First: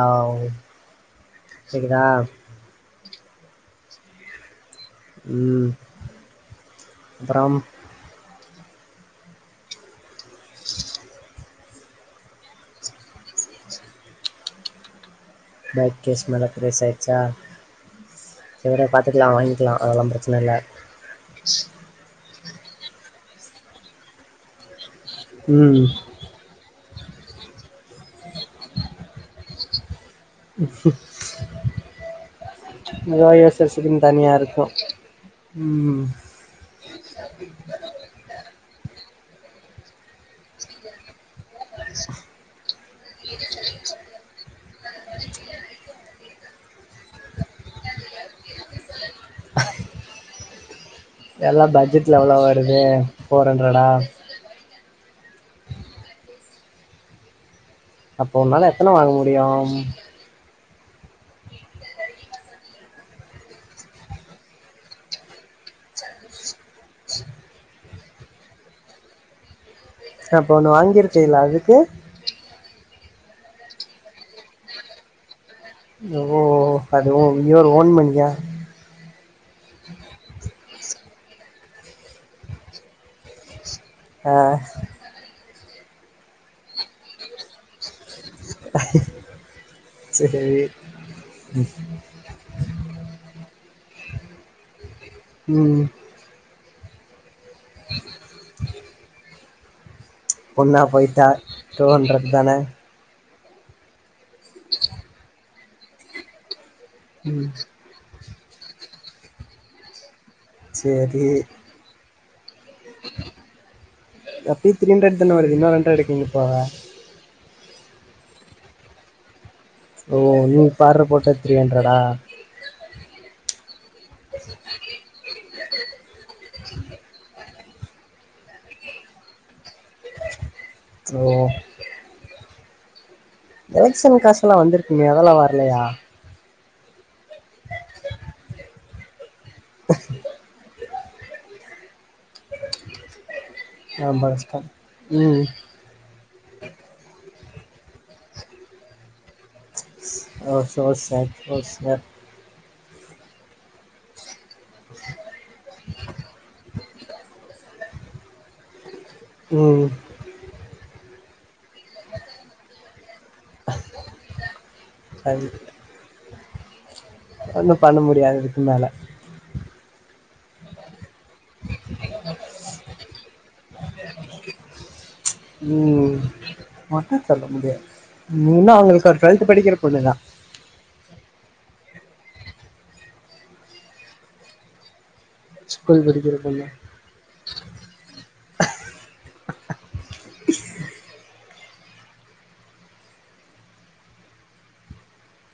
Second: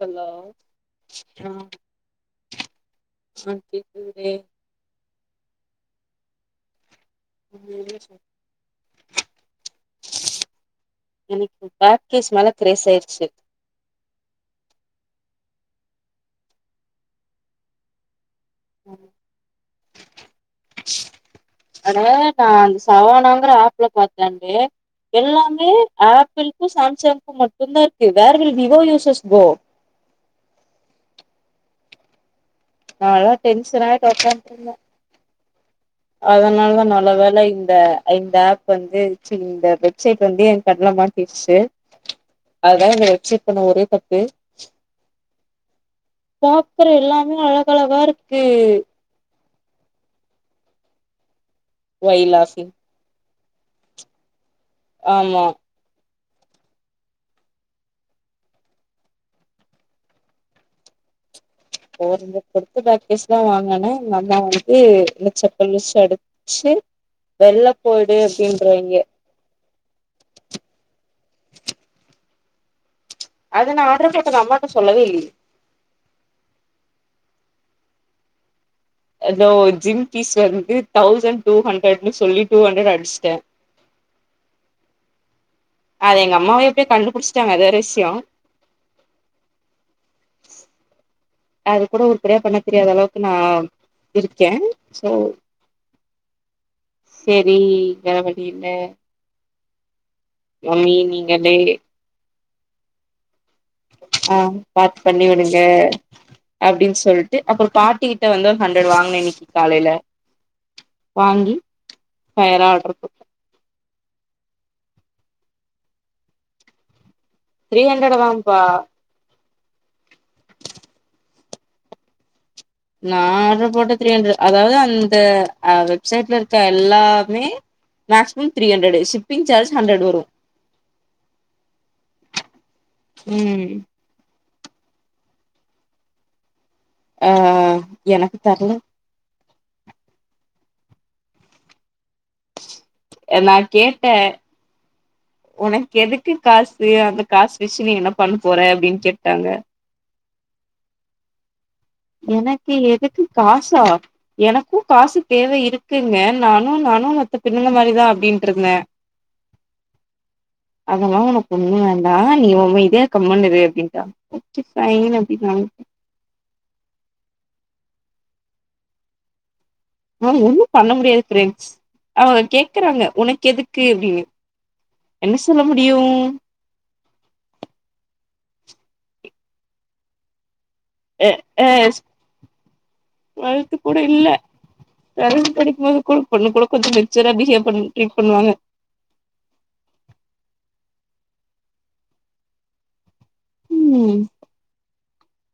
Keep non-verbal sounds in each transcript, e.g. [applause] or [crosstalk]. hello கேக்குதா சந்திக்குதே உம் [inaudible] எனக்கு பேக்கேஜ் மேல கிரேஸ் ஆயிருச்சு பேக்கேஸ் மேல கிரேஸ் ஆயிர்சா செரி பாத்துக்குலா வாங்கிக்குலா அதெல்லாம் பிரச்சுன்ன இல்ல அதனால நா அந் சவானாங்குற ஆப்புள பாத்தே அண்டே எல்லாமே ம் ஆப்பி்ள்ளுக்கு சாம் ச்சாம்பு மட்டும்தா இருக்கு வேற விவோ யூசர்ஸ் கோ நோ நாலா யோசஸ்சுக்குன் தனியா இருக்கு ம் அதுனால நல்லவேல்ல இந்த இந்த ஆப் ப்பு வந்து இச்சி இந்த வெப்சைட் வந்து என் கண்ணுல்ல மாட்டிருசாசு அதா இந்த வெப்சைட் பண்ண ஒரே தப்பு சாப்புற எல்லாமே அழகழகா இருக்கு எல்லா பட்ஜெட்டுல வை எவ்ளோ லாஃபிங் வருது போஃர் ஹண்ரர்டடா ஆம்மா அப்ப உன்னால எத்துன வாங்கு முடியும் [unintelligible] எங்க அம்மா வந்து [unintelligible] அடிச்சு வெள்ளத்தோடு அப்டின்றாயிங்க அப்போ ஒண்ணு வாங்கிருக்கீல அதுக்கு அது நா ஆடரு போட்டது அம்மாட்ட சொல்லவே இல்லியே ஓ அது ஓ இன்னோரு ஒன் இனிக எதோ ஒர் ஜிம்பீஸ் வருது தௌசண்ட் டூ ஹண்ட்ரட்னு சொல்லி டூ ஹண்ட்ரட் அடிச்ட்டே ஆஹ் அத எங்க அம்மாவே எப்பியே கண்டுபிடிச்சுட்டாங்க அதுவேற விஷ்யோ சேரி அது கூட உருப்படியா பண்ண தெரியாத அளவுக் நா இருக்கே உம் சரி வேற வழி இல்ல பொண்ணா மம்மி போயிட்டா டூ ஹண்ட்ரட் தான ஆஹ் பேக் பண்ணி விடுங்க அப்டின்னு சொல்ட்டு ம் அப்பற பாட்டிக்கிட்ட வந்து ஹண்ட்ரட் வாங்ன இன்னைக்கு காலையில சரி ஃபயரா ஆடர் குடுத் எப்பவு த்ரீ ஹண்ட்ரட் தான வருது இன்னொரு ஹண்ட்ரடுக்கு எங்க போவ த்ரீ ஹண்ட்ரட் தான்ப்பா ஓ நீங்க ஆர்டர் போட்டா த்ரீ ஹண்ட்ரடா நா ஆர்டர் போட்ட த்ரீ ண்ட்் அதாவது அந்த வெப்சைட்ல இருக்க எல்லாமே maximum three hundred shipping charge hundred வரு ஓ ம் ரேஷன் காசு வந்திருக்குங்க அதெல்லா வரலையா ஆஹ் எனக்கு தெரில என்னா கேட்டே ரொம்ப கஷ்டோ ம் உனக்கு எதுக்கு காஸ் அந்த காசு வச்சு நீ என்ன பண் போற அப்டின்னு கேட்டாங்க ஆ சோ ஸாரி சோ எனக் கு எதுக்கு காசா எனக்கு காசு தேவை இருக்குங்க நானு நானு மத்த பெண்ணுங்க மாரி தா அப்படின்ருந்தே உம் அதெல்லா உனக்கு ஒண்ணு வேண்டாம் நீ அமைதியா கம்முனு இரு அப்படின்டாங்க நா இனிமே அப்டித்தா ஒன்னோ பண்ண முடியாது அதுக்கு மேல ஆ ஒன்னோ பண்ண முடியாது ஃப்ரெண்ட்ஸ் அவுங்க கேக்குறாங்க உனக்கு எதுக்கு அப்டின்னு என்ன சொல்ல முடியும் ம் ஒன்னோ சொல்ல முடியாது நீ இன்னும் அவுங்களுக்கு டுவெல்த் படிக்கிற பொண்ணுதா ஹ டுவெல்த் கூட இல்ல டுவெல்த் படிக்கும் போது ஸ்கூல் கூட படிக்கிற பொண்ணுங்க பொண்ணு கூட கொஞ்சோ மெச்சுரா பிஹேவ் ட்ரீட் பண்ணுவாங்க ம்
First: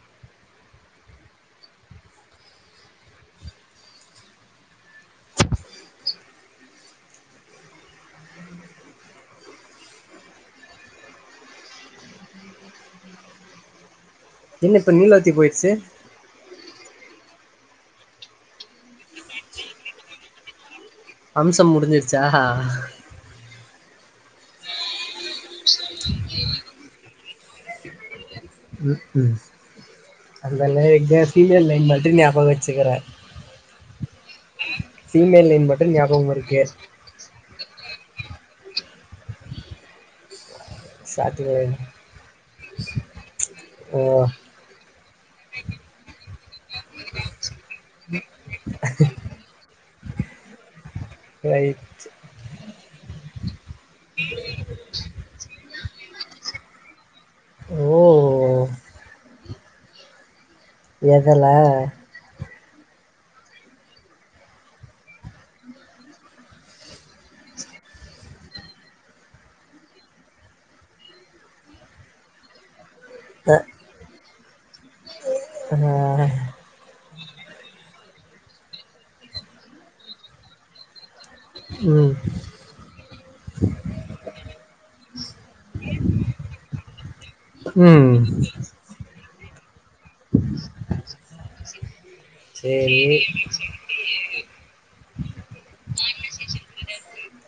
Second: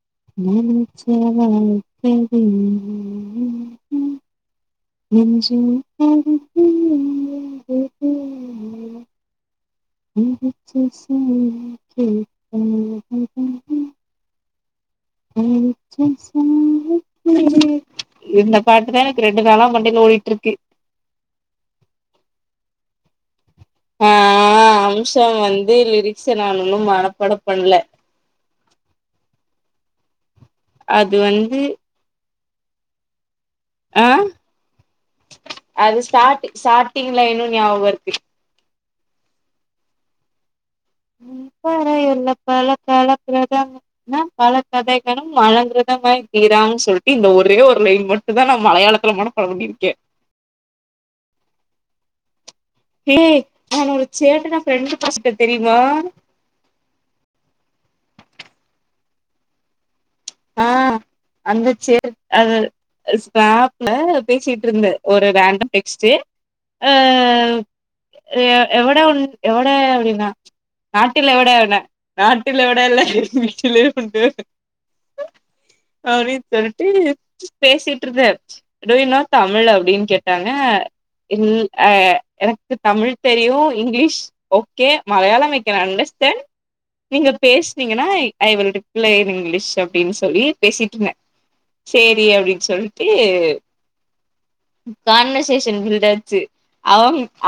[unintelligible] என்ன இப்ப நீலவத்தி [unintelligible] போயிடுச்சு இந்த பாட்டுதா எனக்கு ரெண்டு நாளா மண்டைல ஓடிட்டு இருக்கு அம்சம் முடிஞ்சிருச்சா ஆ அம்ஷம் வந்து லிரிக்ஸ நா இன்னும் மனப்பாடம் பண்ணல ம் ம் அது வந்து [unintelligible] ம்போ வெச்சுக்குறே ஆ மட்டு அது ஞாபகம் ஸ்டார் இருக்கு ஸ்டார்ட்டிங்ல இன்னொ ஞாபகம் இருக்கு [unintelligible] ஸ்டார்டிங் மழங்கிறத லைன் ஓ மாதிரி தீராான்ங்கன் சொல்ட்டு இந்த ஒரே ஒரு லைன் மட்டும் தா நான் மலையாளத்துல மனப்பாட பண்ணிருக்கேன் [unintelligible] ஹே நான் ஒரு சேட்டன ஃப்ரெண்டு பிடுச்சுட்டே தெரியுமா ஓ ஆ எதுல வந்துச்சு அது ஸ்டாப்ல பேசிட்டு இருந்தேன் ஒரு ரேண்டம் டெக்ஸ்டு அ எவ எவட அப்டின்னா நாட்டில் எவடனா நாட்டில் எவட இல்ல அ [unintelligible] ஆ அப்டின்னு சொல்ட்டு பேசிட்டு இருந்த டூ யூ னோ தமிழ் அப்டின்னு கேட்டாங்க ம் எனக்கு தமிழ் தெரியும் English okay Malayalam I can understand நீங்க பேசுனீங்கனா ம் I will reply in English அப்டின்னு சொல்லி பேசிட்டு இருந்தே செரி அப்டின்னு சொல்லிட்டு சேரி கானவர்சேஷன் பில்ட் ஆச்சு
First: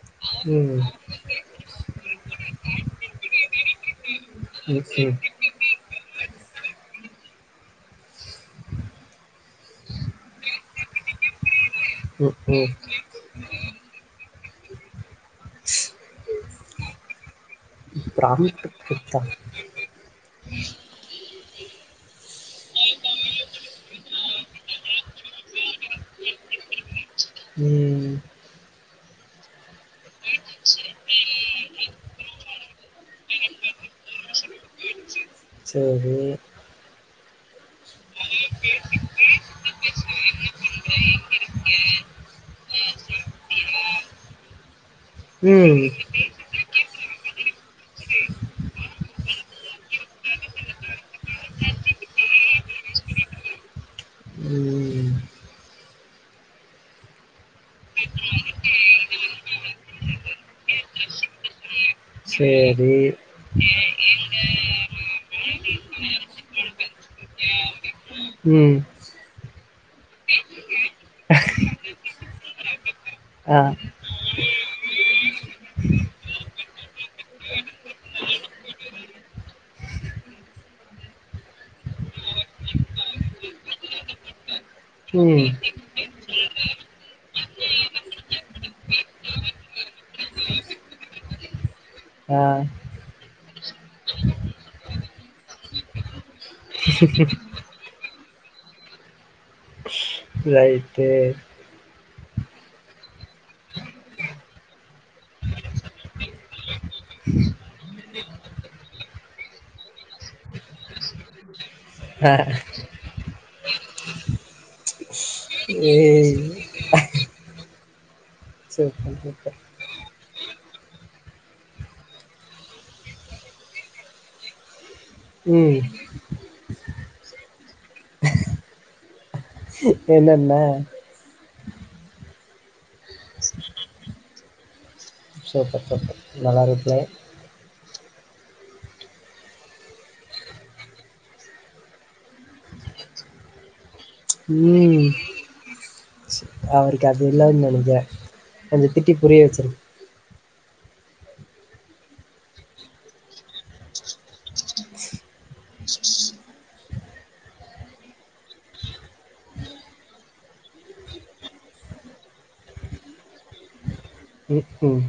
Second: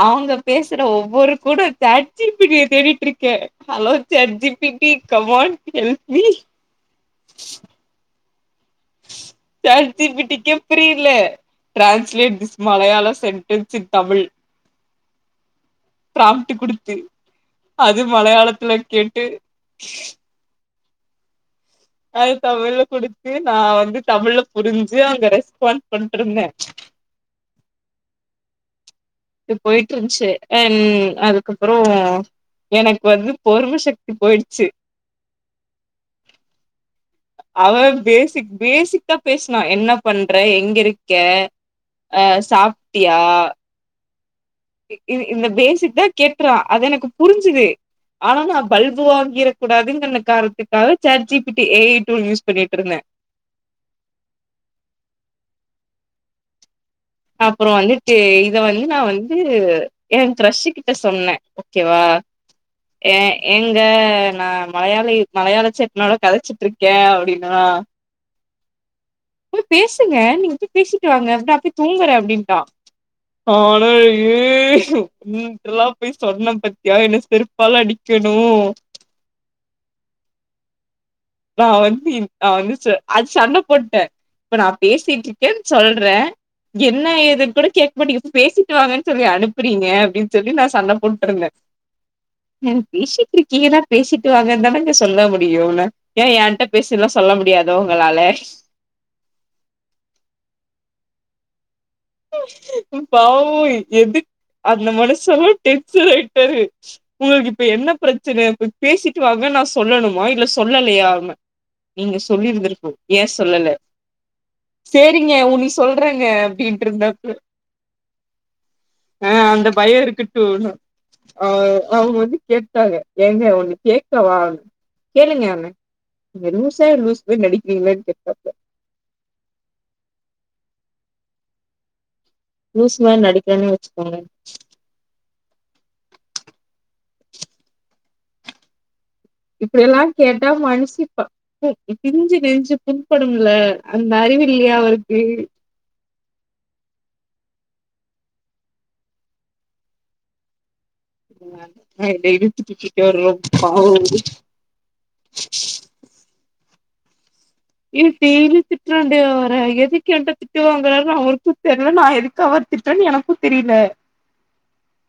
அவுங்க ம் பேசுற ஒவ்வொரு கூட சாட் ஜி பி டி ய தேடிட்டு இருக்க hello chat G P hmm T hmm come on help me chat G P டிக்கே புரியுல hmm translate this hmm Malayalam sentence in Tamil draft குடுத்து அது ப்ராம்ப்ட் மலையாளத் ல குடுத்தா கேட்டு அது தமிழ்ல குடுத்து நான் வந்து தமிழ்ல புரிஞ்சு அங்க ரெஸ்பான்ஸ் பண்ட்ருந்தேன் ம் இ போயிட்டு இருச்சு அ அதுக்கப்புறோ எனக்கு வந்து பொரும சக்தி போயிடுச்சு சேரி அவ பேசிக் பேசிக்கா பேசுனா என்ன பண்ற எங்க இருக்க அ சாப்பிட்டியா இந்த ம் பேசிக் தா கேக்குறா அது எனக்கு புரிஞ்சுது ஆனா நா பல்பு வாங்கிடக் கூடாதுங்கிற காரணத்துக்காக chat G P T A I tool use பண்ணிட்டு இருந்த ம் அப்புறோ வந்துட்டு இத வந்து நா வந்து என கிரஷூக்கிட்ட சொன்னே ஓ கே வா சேரி எ எ இங்க நா மலையாளி மலையாள சேட்டனோட கதச்சிட்டு இருக்கேன் அப்டின்னனா ம் போய் பேசுங்க நீங்க போய் பேசிட்டு வாங்க அப்ப நா போய் தூங்குறேன் அப்டிங்குறா ஆ ஆனா ஏ இதெல்லா போய் சொன்னே பத்தியா என்ன செருப்பால அடிக்கணு நான் வந்து நா வந்து அது சண்ட போட்டே இப்ப நா பேசிட்டு ம் இருக்கேன்னு சொல்றே என்ன ஏதுன்னு கூட கேட்க மாட்டிங்க போய் பேசிட்டு வாங்கன்னு சொல்லி அனுப்புறீங்க அப்டின்னு சொல்லி நான் சண்ட போட்டுருந்தேன் ஆ பேசிட்டு இருக்கே ஏன்னான் பேசிட்டு இருக்கிங்கன்னா பேசிட்டி வாங்கன்னு தானங்க சொல்ல முடியும்ன ஏ என்ட்ட பேச எல்லா சொல்ல முடியாது தோ உங்களால ரைட்டு பாவ எது அந்த மனுசல்லா டென்சன் ஆயிட்டாரு உனக்கு இப்ப என்ன பிரச்சன போய் பேசிட்டு வாங்க நான் சொல்லணுமா இல்ல சொல்லலையா நீங்க ஆ சொல்லிருந்தருப்போ ஏன் சொல்லல சரிங்க உ நீ சொல்றங்க ஏய் அப்படின் இருந்தா சூப்பர் ஆஹ் சூப்பர் அந்த பயம் இருக்கட்டும் ஓ அஹ் அவங்க வந்து கேட்டாங்க ஏங்க ஒண்ணு கேட்கவா கேளுங்கனே ம் நீங்க லூசா லூஸ் மாதிரி நடிக்கிறீங்களன்னு கேட்டாப்ப என்னன லூஸ் மாரி நடிக்கிறேனே வச்சுக்கோங்க சூப்பர் சூப்பர் நல்லா ரிப்ளை இப்படியெல்லா கேட்டா மனுசி பிஞ்சு நெஞ்சு புண்படும்ல அந்த அறிவு இல்லையா ம் அவருக்கு அவருக்கு அது இல்லனு நினைக்கிறே கொஞ்சம் திட்டி புரிய வச்சிருன் அப்டின்ட்டு திட்டிட்டாருங்க பாவ ஏ டெய்லி திட்டுறேன்டே அவர எதுக்கு என்கிட்ட திட்டுவாங்கறாருன்னு அவருக்கு தெரியல நான் எதுக்கு அவர திட்றேன்னு எனக்கு தெரியல உம் உம்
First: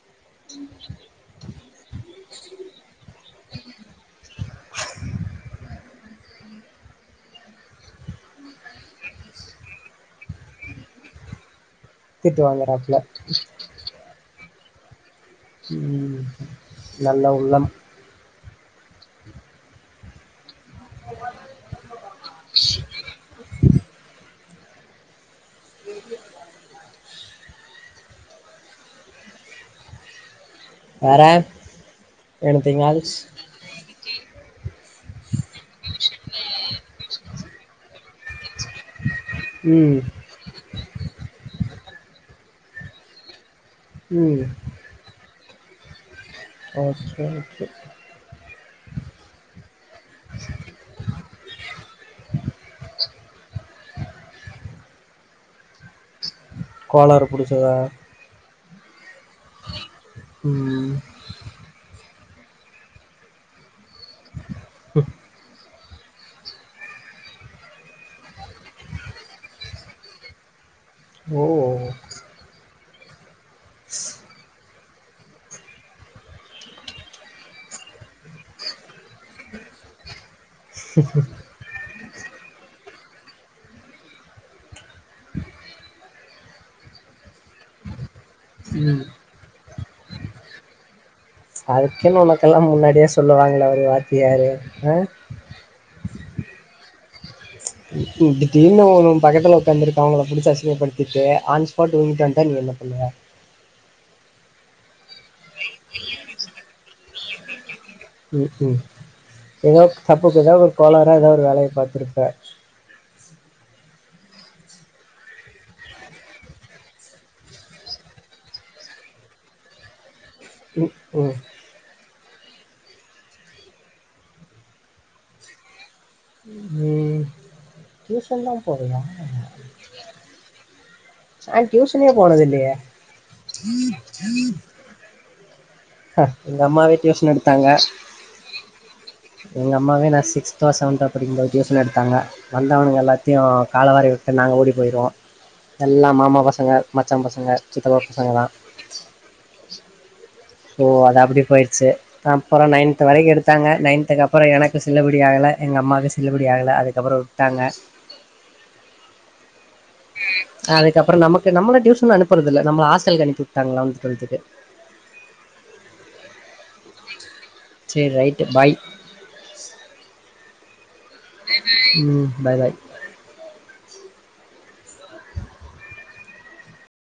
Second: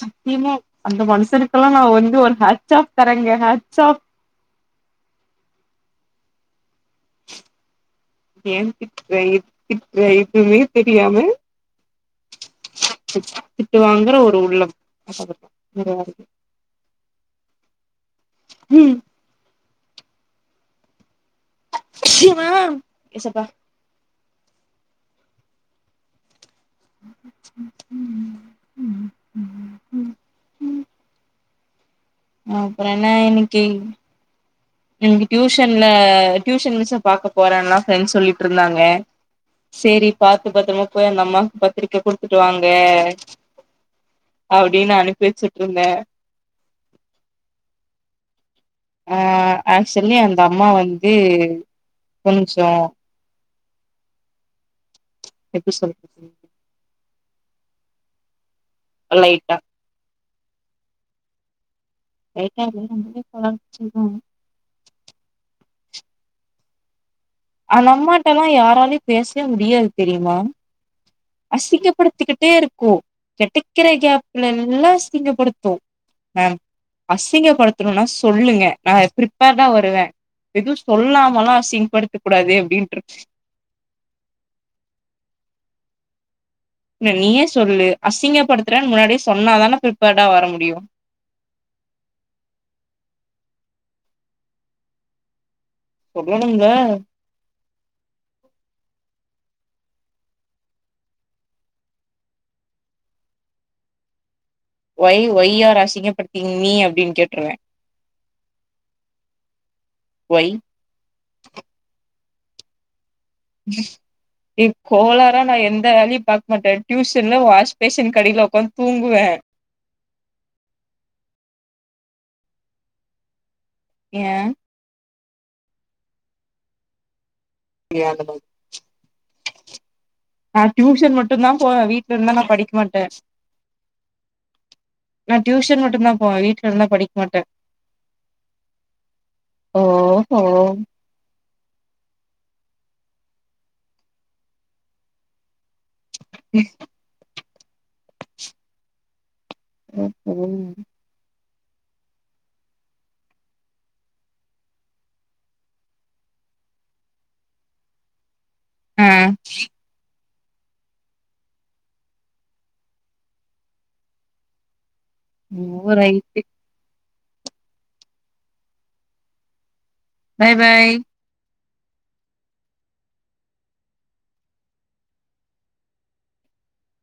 சத்தியமா அந்த மனுஷனுக்கெல்லா நா வந்து ஒரு ஹட்ச் ஆப் தரேங்க ஹட்ச் ஆப் ஏன் திட்ற எதுக் திட்ற எதுவுமே தெரியாம திட்டு வாங்கறாப்ல கிற ஒரு உள்ளம் [unintelligible] நல்ல உள்ளம் உம் அச்சிவா எசப்பா வேற எனிதிங் அப்புற என்ன எல்ஸ் இன்னிக்கி இன்னிக்கு டியூஷன்ல டியூஷன் மிஸ்ஸ பாக்க போறேன்லா ஃப்ரண்ட்ஸ் சொல்லிட்டிருந்தாங்க ம் சரி பாத்து பத்திரமா போ போய் அந்த அம்மாக்கு பத்திரிக்க குடுத்துட்டு வாங்க ம் அப்டின்னு அனுப்பி வச்சு இருந்த ஓகே ஓகே அஹ ஆக்சுலி அந்த அம்மா வந்து கொஞ்சோ ச் எப்படி சொல்றது கோளறு புடிச்சதா லைட்டா உம் லைட்டா இருந்தாலுமே கோளாறு புடிச்சதுதா அந்த அம்மாட்ட எல்லா யாராலயு பேசவே முடியாது தெரியுமா ஓ அசிங்கப்படுத்திக்கிட்டே இருக்கு கெடைக்கிற கேப்ல எல்லா அசிங்கப்படுத்து மேம் அசிங்கப்படுத்தணும்னா சொல்லுங்க நா பிரிப்பேர்டா வருவே எதுவு சொல்லாமல்லா அசிங்கப்படுத் தக் கூடாது அப்டின்ட்டுருச் இல்ல நீயே சொல்லு அசிங்கப்படுத்துறேன்னு ம் முன்னாடியே சொன்னாதானே பிரிப்பேர்டா வர முடியு அதுக்குன்னு உனக்கெல்லா முன்னாடியே சொல்லுவாங்கள அவரு வாத்தியாரு அ [unintelligible] நீ இப்டி திரும்ப போது உன் பக்கத்துல உக்காந்துருக்கவங்கள புடிச்சி அசிங்கப்படுத்திட்டு ஆன் ஸ்பாட் உங்கிட்ட வந்த நீ என்ன பண்ணுவ ஒய் ஒய்யூ ஆர் அசிங்க படுத்திங் மீ அப்டின்னு கேட்டுருவே ம் ம் ஏதோ தப்புக்கு ஒய் ஏதாவது ஒரு கோலாரா ஏதா ஒரு வேலையபாத்துருப் ப எ கோலாரா நா எந்த வேலையு பாக்க மாட்டே டியூசன்ல வாஷ் பேஷன்கு அடியில உக்காந்து தூங்குவ உம் ஏ ஏ அந்த இப்பந் தா போறயா நா டியூஷன் மட்டுந்தா நான் போவே டியூஷனே வீட்டுல இருந்தா நா போனது படிக்க இல்லையே மாட்டே நா டியூஷன் மட்டுந்தா போவே எங்கள் வீட்டுல இருந்தா நா அம்மாவே படிக்க டியூஷன் மாட்டே எடுத்தாங்க எங்கள் ஓ அம்மாவே நான் ஓ சிக்ஸ்த்தோ செவன்த்தோ படிக்கும்போது டியூஷன் எடுத்தாங்க வந்தவனுங்க எல்லா த்தையு காலவாரிவிட்டு நாங்க ஓடி போயிருவோ எல்லா மாமா பசங்க மச்சா பசங்க சித்தப்பா பசங்கதா ம் ஓ அது அப்டி போயி ரச்சு அப்புற நைன்த்து வரைக்கு எடுத்தாங்க நைன்த்தக்கு அப்புறம் எனக்கு சில்லுபடி ஆகல எங்க அம்மாவுக்கு சில்லுபடி ஆகல அதுக்கப்புறம் விட்டாங்க அ ம் அதுக்கு அப்புறம் நமக்கு நம்ம டியூஷன் அனுப்புறதுல்ல நம்மள ஆஸ்டலுக்கு அனுப்பி விட்டாங்களா லெவேண்த் டுவெல்துக்கு ஓ ரைட்டு சரி right bye bye bye bye பய் ம் பய் பய்